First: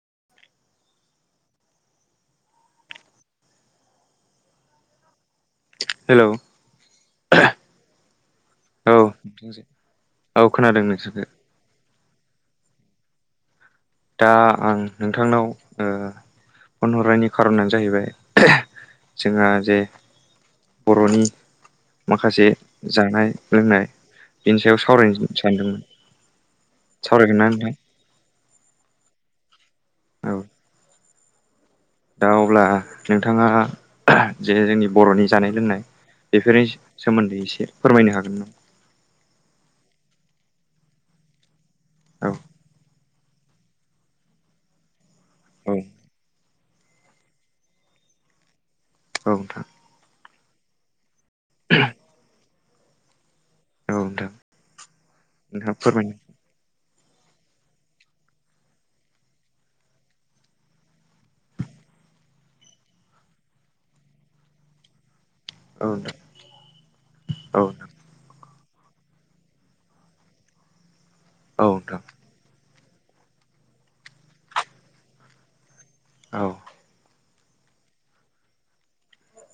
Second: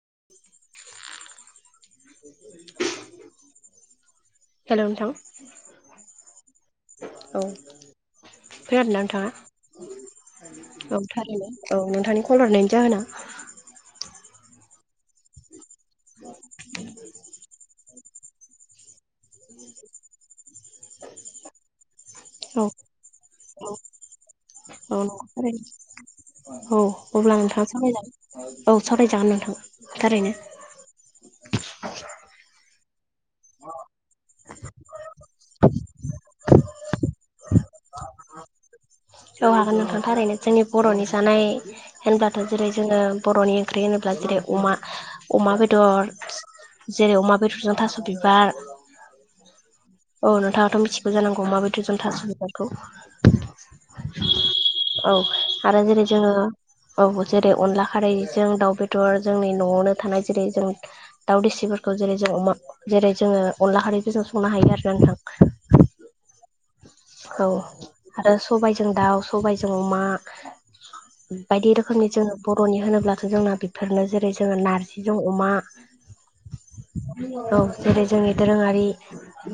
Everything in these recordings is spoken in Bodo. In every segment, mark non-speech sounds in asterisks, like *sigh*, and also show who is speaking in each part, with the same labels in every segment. Speaker 1: *inaudible*
Speaker 2: हेल' नोंथां।
Speaker 1: हेल'।
Speaker 2: औ खोनादोंना नोंथाङा?
Speaker 1: औ खोनादों
Speaker 2: औ
Speaker 1: नोंसोरखौ
Speaker 2: थारैनो औ नोंथांनि कल हरनायनि जाहोना
Speaker 1: दा आं नोंथांनाव ओ फन हरनायनि खार'नानो जाहैबाय जोंहा जे बर'नि माखासे
Speaker 2: औ
Speaker 1: जानाय लोंनाय बेनि सायाव
Speaker 2: औ
Speaker 1: सावरायनो
Speaker 2: न
Speaker 1: सानदोंमोन
Speaker 2: *inaudible* औ
Speaker 1: सावरायगोन
Speaker 2: अब्ला
Speaker 1: ना
Speaker 2: नोंथाङा सावराय जागोन। औ सावराय जागोन नोंथां थारैनो।
Speaker 1: नोंथां औ दा अब्ला नोंथाङा जे जोंनि बर'नि जानाय लोंनाय बेफोरनि सोमोन्दै एसे फोरमायनो हागोन ना?
Speaker 2: औ हागोन नोंथां थारैनो जोंनि बर'नि जानाय
Speaker 1: औ
Speaker 2: होनब्लाथ' जेरै जोङो बर'नि ओंख्रि होनोब्ला जेरै अमा, अमा
Speaker 1: औ
Speaker 2: बेदर जेरै अमा बेदरजों थास' बिबार
Speaker 1: औ नोंथां।
Speaker 2: औ नोंथाङाथ' मिथिगौ जानांगौ माबायदि जन्था थास' बिबारखौ।
Speaker 1: औ नोंथां
Speaker 2: *inaudible* औ
Speaker 1: नोंथाङा
Speaker 2: आरो जेरै
Speaker 1: फोरमायनो
Speaker 2: जोङो औ जेरै अनला खारैजों दाउ बेदर जोंनि न'आवनो थानाय जेरै जों दाउ देसिबो खौ जेरै जों अमा जेरै जोङो अनला खारैखौ जों संनो हायो आरो नोंथां।
Speaker 1: औ दे।
Speaker 2: औ आरो सबायजों दाउ सबायजों अमा।
Speaker 1: नोंथां औ
Speaker 2: बायदि
Speaker 1: नोंथां
Speaker 2: रोखोमनि जोङो बर'नि होनोब्लाथ' जोंना बेफोरनो जेरै जोङो नारजिजों अमा।
Speaker 1: औ।
Speaker 2: औ जेरै जोंनि दोरोङारि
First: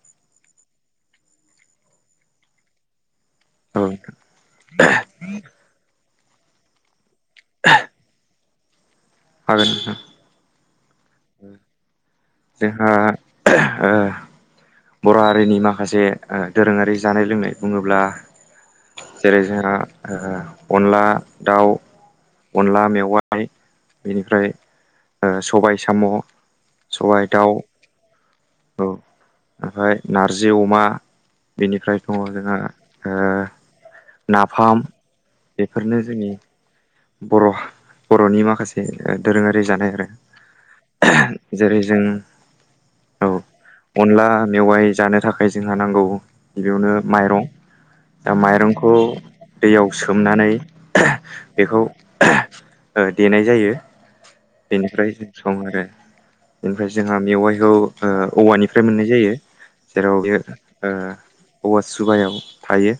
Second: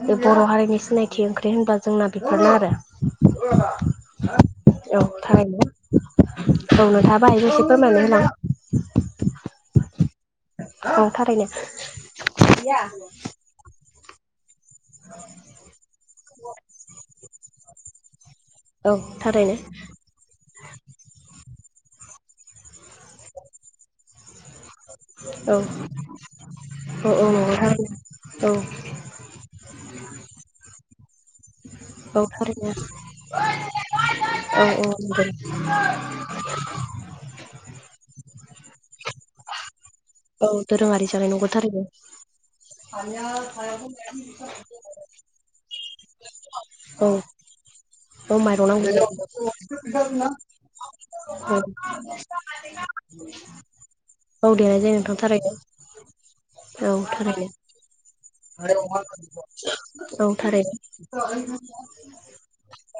Speaker 2: बे बर हारिनि सिनायथि ओंख्रि होनबा। जोंना बेफोरनो आरो औ थारैनो। औ नोंथांआबो हायोबा एसे फोरमायना होलां।
Speaker 1: हागोन नोंथां।
Speaker 2: आं थारैनो।
Speaker 1: जोंहा ओ। बर हारिनि माखासे दोरोङारि जानाय लोंनाय बुङोब्ला।
Speaker 2: औ
Speaker 1: जेरै
Speaker 2: थारैनो
Speaker 1: जोंहा ओ अनला दाउ। अनला मेवाय बेनिफ्राय ओ सबाय साम'
Speaker 2: अ
Speaker 1: सबाय
Speaker 2: औ नंगौ
Speaker 1: दाउ
Speaker 2: नोंथां।
Speaker 1: औ ओमफ्राय नारजि अमा। बेनिफ्राय
Speaker 2: औ
Speaker 1: दङ जोंहा
Speaker 2: थारैनो
Speaker 1: ओ।
Speaker 2: औ
Speaker 1: नाफाम
Speaker 2: औ नंगौ
Speaker 1: बेफोरनो जोंनि। बरहा बरनि माखासे दोरोङारि जानाय आरो।
Speaker 2: औ दोरोङारि जानाय नंगौ
Speaker 1: जेरै
Speaker 2: थारैनो।
Speaker 1: जों औ अनला मेवाइ जानो थाखाय जोंहा नांगौ। गिबियावनो
Speaker 2: औ
Speaker 1: माइरं। दा
Speaker 2: औ माइरं नांगौ
Speaker 1: माइरंखौ
Speaker 2: जायो
Speaker 1: दैयाव सोमनानै।
Speaker 2: औ
Speaker 1: खौ देनाय जायो
Speaker 2: औ देनाय जायो
Speaker 1: बेनिफ्राय
Speaker 2: नोंथां
Speaker 1: जों
Speaker 2: थारैनो
Speaker 1: संङो आरो। बेनिफ्राय
Speaker 2: औ
Speaker 1: जोंहा
Speaker 2: थारैनो
Speaker 1: मेवाइखौ ओ औवानिफ्राय मोननाय जायो जेराव
Speaker 2: औ
Speaker 1: बे
Speaker 2: थारैनो
Speaker 1: ओ। औवा सुबायाव थायो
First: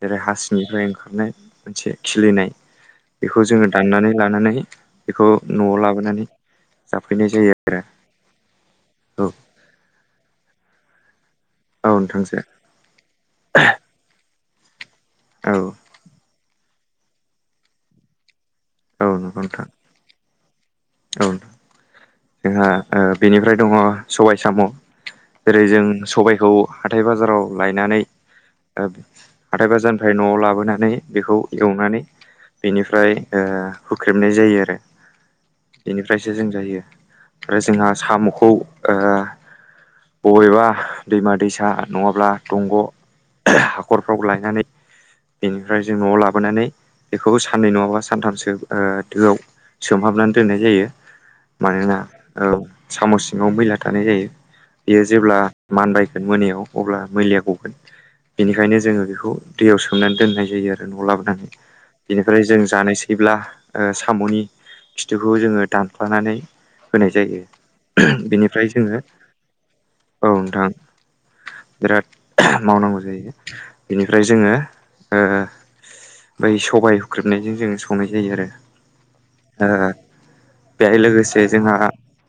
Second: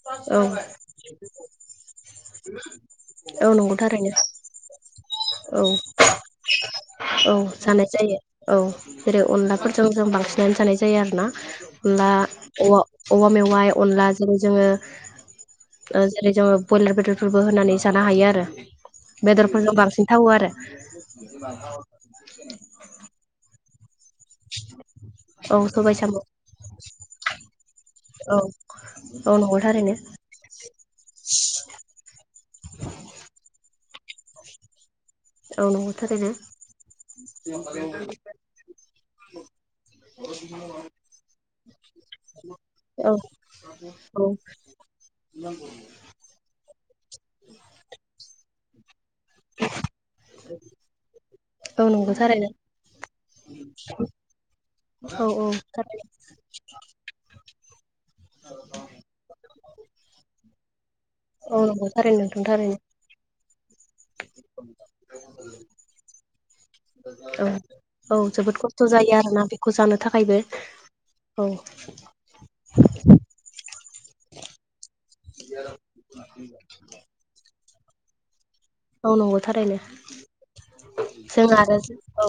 Speaker 1: जेरै
Speaker 2: औ
Speaker 1: हासिंनिफ्राय ओंखारनाय मोनसे खिलिनाय। बेखौ
Speaker 2: औ
Speaker 1: जोंङो
Speaker 2: नंगौ
Speaker 1: दाननानै
Speaker 2: थारैनो
Speaker 1: लानानै बेखौ
Speaker 2: औ
Speaker 1: नआव लाबोनानै। जाफैनाय
Speaker 2: औ
Speaker 1: जायो आरो
Speaker 2: जानाय जायो औ जेरै
Speaker 1: औ
Speaker 2: अनलाफोरजों जों बांसिनानो जानाय जा जायो आरोना
Speaker 1: औ
Speaker 2: होमबा
Speaker 1: नोंथांजो
Speaker 2: अनला औवा मेवाइ अनलाजों जेरै
Speaker 1: औ
Speaker 2: जोंङो। ओ जेरै जोंङो ब्रयलार बेदरफोरबो होनानै जानो हायो आरो।
Speaker 1: औ नंगौ नोंथां
Speaker 2: बेदरफोरजों बांसिन थावो आरो।
Speaker 1: औ जोंहा ओ बेनिफ्राय दङ। सबाय साम
Speaker 2: औ
Speaker 1: जेरै जों
Speaker 2: सबाय साम'
Speaker 1: सबायखौ हाथाय बाजाराव लायनानै।
Speaker 2: औ
Speaker 1: ओ
Speaker 2: औ नंगौ
Speaker 1: हाथाय
Speaker 2: थारैनो
Speaker 1: बाजानिफ्राय नआव लाबोनानै बेखौ एवनानै। बेनिफ्राय ओ हुख्रेमनाय जायो आरो
Speaker 2: औ नंगौ थारैनो।
Speaker 1: बेनिफ्रायसो जों जायो। आरो जोंहा सामखौ ओ बबेबा दैमा दैसा नङाब्ला दंग।
Speaker 2: औ
Speaker 1: हाखरफ्राव
Speaker 2: औ
Speaker 1: लायनानै। बेनिफ्राय जों न'आव लाबोनानै बेखौबो साननै नङाबा सानथाम सो ओ दोआव सोमहाबनानै दोननाय जायो
Speaker 2: औ
Speaker 1: मानोना।
Speaker 2: नंगौ थारैनो
Speaker 1: औ साम' सिङाव मैला थानाय जायो। बियो
Speaker 2: औ
Speaker 1: जेब्ला
Speaker 2: औ थारैनो
Speaker 1: मानबायगोन मोनायाव अब्ला मैलिया गब बेनिखायनो जोंङो बेखौ दैयाव सोमनानै दोननाय जायो आरो। नआव लाबोनानै
Speaker 2: औ नंगौ थारैनो
Speaker 1: बेनिफ्राय
Speaker 2: नोंथां
Speaker 1: जों
Speaker 2: थारैनो।
Speaker 1: जानोसैब्ला। ओ सामनि खिथुखौ जोंङो दानख्लानानै। होनाय जायो
Speaker 2: औ औ जोबोद
Speaker 1: बेनिफ्राय
Speaker 2: खस्थ'
Speaker 1: जोंङो
Speaker 2: जायो आरोना बेखौ जानो
Speaker 1: औ
Speaker 2: थाखायबो
Speaker 1: नोंथां।
Speaker 2: औ
Speaker 1: बिराद मावनांगौ जायो बेनिफ्राय जोंङो ओ। बै सबाय हुख्रेमनायजों जोंङो संनाय जायो आरो।
Speaker 2: औ नंगौ
Speaker 1: दा
Speaker 2: थारैनो
Speaker 1: बेहाय लोगोसे।
Speaker 2: जों
Speaker 1: जोंहा
Speaker 2: आरो
Speaker 1: ओ
Speaker 2: औ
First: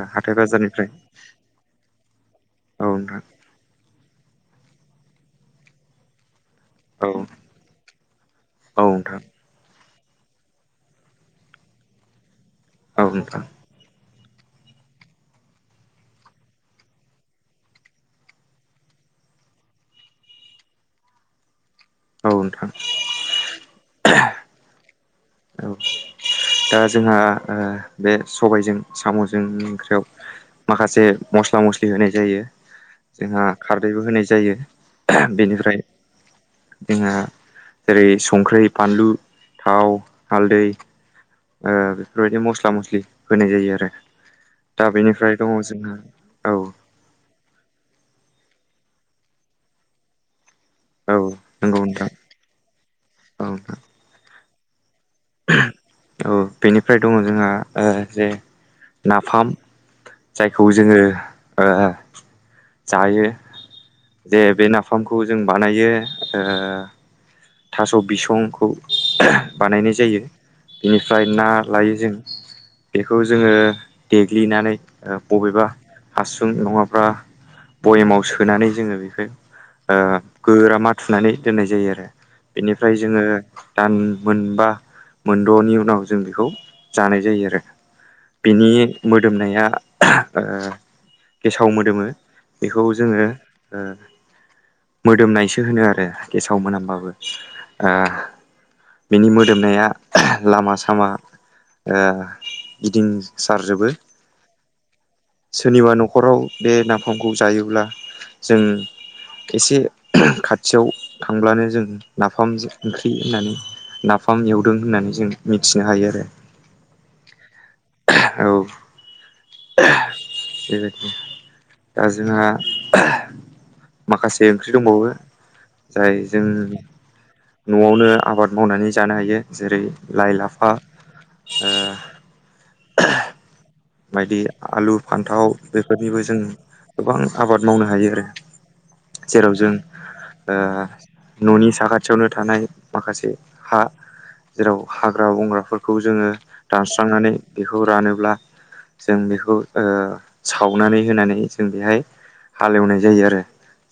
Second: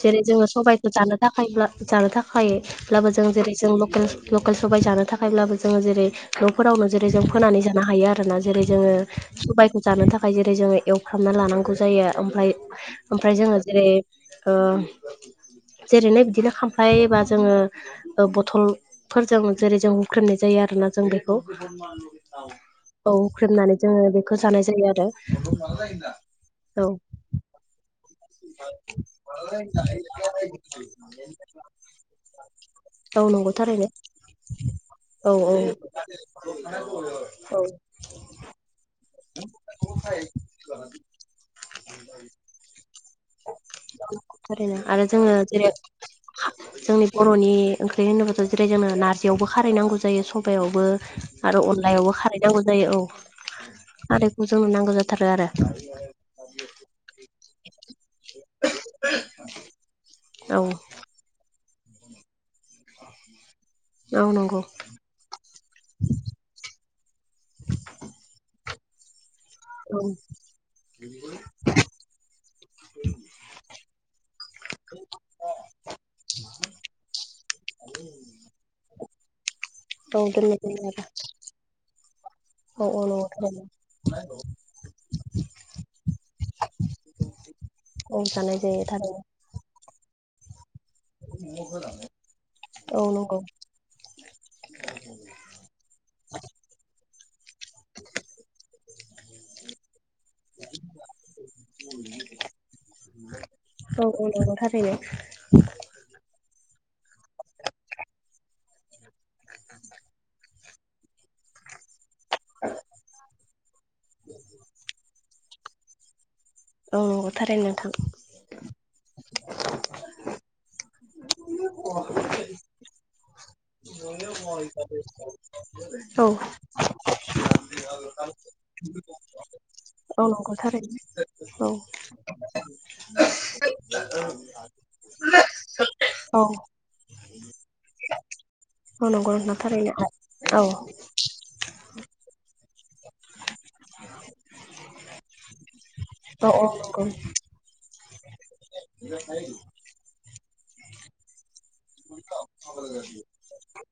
Speaker 2: जेरै
Speaker 1: हाथाय
Speaker 2: जोंङो
Speaker 1: बाजारनिफ्राय
Speaker 2: सबायाइखौ जानो थाखाय जानो थाखाय।
Speaker 1: औ
Speaker 2: ब्लाबो
Speaker 1: नोंथां
Speaker 2: जों जेरै जों लकेल लकेल सबाय जानो थाखायब्लाबो जोंङो जेरै। न'फोरावनो
Speaker 1: औ
Speaker 2: जेरै जों फोनानै जानो हायो आरो ना जेरै
Speaker 1: औ
Speaker 2: जोङो
Speaker 1: नोंथां
Speaker 2: सबायखौ जानो थाखाय जेरै। जेरै जोंङो एवफ्रामना लानांगौ जायो ओमफ्राय
Speaker 1: औ
Speaker 2: ओमफ्राय
Speaker 1: नोंथां
Speaker 2: जोंङो जेरै। ओ जेरैनो बिदिनो खामफ्लायबा जोंङो बथलफोरजों जेरै जोंङो हुख्रेमनाय जायो। जायो आरोना जों बेखौ
Speaker 1: औ नोंथां
Speaker 2: औख्रेमनानै जोङो बेखौ जानाय जायो आरो।
Speaker 1: औ दा
Speaker 2: औ
Speaker 1: जोंहा। बे सबायजों साम'जों ओंख्रियाव माखासे मस्ला मस्लि होनाय जायो।
Speaker 2: औ
Speaker 1: जोंहा
Speaker 2: नंगौ थारैनो
Speaker 1: खारदैबो होनाय जायो
Speaker 2: औ औ
Speaker 1: बेनिफ्राय। जोंहा
Speaker 2: औ
Speaker 1: जेरै साख्रि बानलु। थाव हालदै बेफोरबायदि मस्ला मस्लि होनाय जायो आरो।
Speaker 2: ओरैनो
Speaker 1: दा
Speaker 2: आरो जोङो
Speaker 1: बेनिफ्राय दङ
Speaker 2: जेरै
Speaker 1: जोंहा औ
Speaker 2: जोंनि बर'नि ओंख्रि होनोबाथ'। जेरै जोङो नारजियावबो खारैनांगौ जायो सब। सबायवबो
Speaker 1: औ
Speaker 2: आरो
Speaker 1: नंगौ नोंथां
Speaker 2: अनलायावबो खारै नांगौ जायो औ खैखौ जोंनो नांगौ जायो।
Speaker 1: औ बेनिफ्राय दङ जोंहा। जे नाफाम
Speaker 2: औ
Speaker 1: जायखौ जोङो। ओ।
Speaker 2: औ
Speaker 1: दे
Speaker 2: नंगौ
Speaker 1: बे नाफामखौ जों बानायो ओ थास' बिसंखौ।
Speaker 2: औ
Speaker 1: बानायनाय जायो बेनिफ्राय। बेखौ जोङो देग्लिनानै बबेबा हासुं नङाफ्रा। बयामाव सोनानै जोङो बेखौ।
Speaker 2: औ दोननाय जायो
Speaker 1: गोरा
Speaker 2: आरो
Speaker 1: मााथुनानै।
Speaker 2: औ
Speaker 1: बेनिफ्राय
Speaker 2: औ
Speaker 1: जोङो
Speaker 2: नंगौ थारैनो
Speaker 1: दान मोनबा मोनद'नि उनाव। जों बेखौ जानाय जायो आरो
Speaker 2: औ जानाय
Speaker 1: बिनि
Speaker 2: जायो थारैनो
Speaker 1: मोदोमनाया। गेसाव मोदोमो बेखौ
Speaker 2: औ
Speaker 1: जोङो।
Speaker 2: नंगौ
Speaker 1: मोदोमनायसो होनो आरो गेसाव मोनामबाबो। बिनि मोदोमनाया। लामा सामा गिदिंसारजोबो।
Speaker 2: औ नंगौ थारैनो
Speaker 1: सोरनिबा न'। एसे खाथियाव थांब्लानो जों नाफाम।
Speaker 2: औ थारैनो नोंथां।
Speaker 1: बेबायदिनो। जाय
Speaker 2: औ।
Speaker 1: जों न'आवनो आबाद मावनानै जानो हायो जेरै
Speaker 2: औ
Speaker 1: लाइ
Speaker 2: नंगौ
Speaker 1: लाफा।
Speaker 2: थारैनो
Speaker 1: ओ
Speaker 2: औ।
Speaker 1: *inaudible* बायदि आलु फान्थाव बेफोरनिबो जों
Speaker 2: औ
Speaker 1: गोबां आबाद मावनो हायो आरो।
Speaker 2: औ नंगौ
Speaker 1: जेराव
Speaker 2: नोंथां
Speaker 1: जों।
Speaker 2: थारैनो औ
Speaker 1: खाथियावनो थानाय माखासे हा। बेखौ जोङो
Speaker 2: औ नंगौ
Speaker 1: दानस्रांनानै बेखौ रानोब्ला। जों बेखौ सावनानै। जों बेहाय।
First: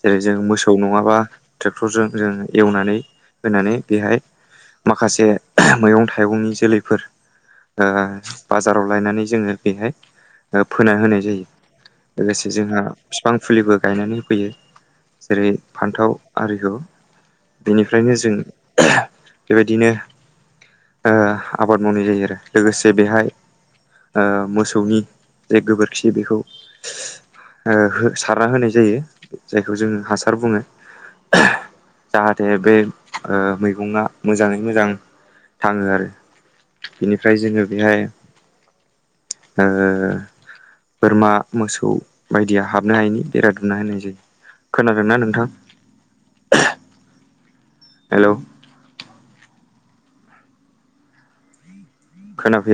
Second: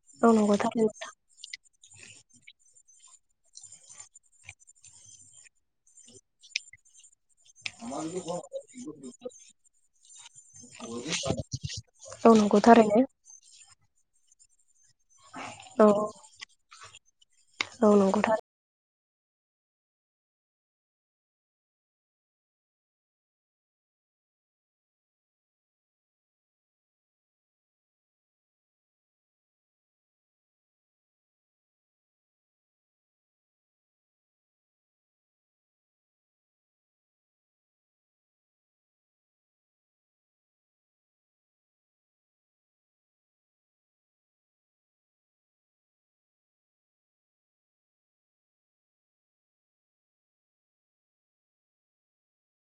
Speaker 2: औ नंगौ थारैनो
Speaker 1: जों एवनानै होनानै बेहाय। माखासे मैगं थाइगंनि जोलैफोर। फोना होनाय
Speaker 2: औ नंगौ
Speaker 1: जायो।
Speaker 2: थारैनो
Speaker 1: हो फैयो जेरै
Speaker 2: औ
Speaker 1: फान्थाव आरिहु
Speaker 2: औ
Speaker 1: बेनिफ्रायनो
Speaker 2: नंगौ थारैनो
Speaker 1: जों। बेबायदिनो। आबाद मावनाय जायो आरो लोगोसे बेहाय मोसौनि जे गोबोरखि बेखौ। सारना होनाय जायो जायखौ जोङो हासार बुङो। जाहाथे बे। बिनिफ्राय जोङो बेहाय। बोरमा मोसौ बायदिया। खोनादोंना नोंथां हेल' खोना फैया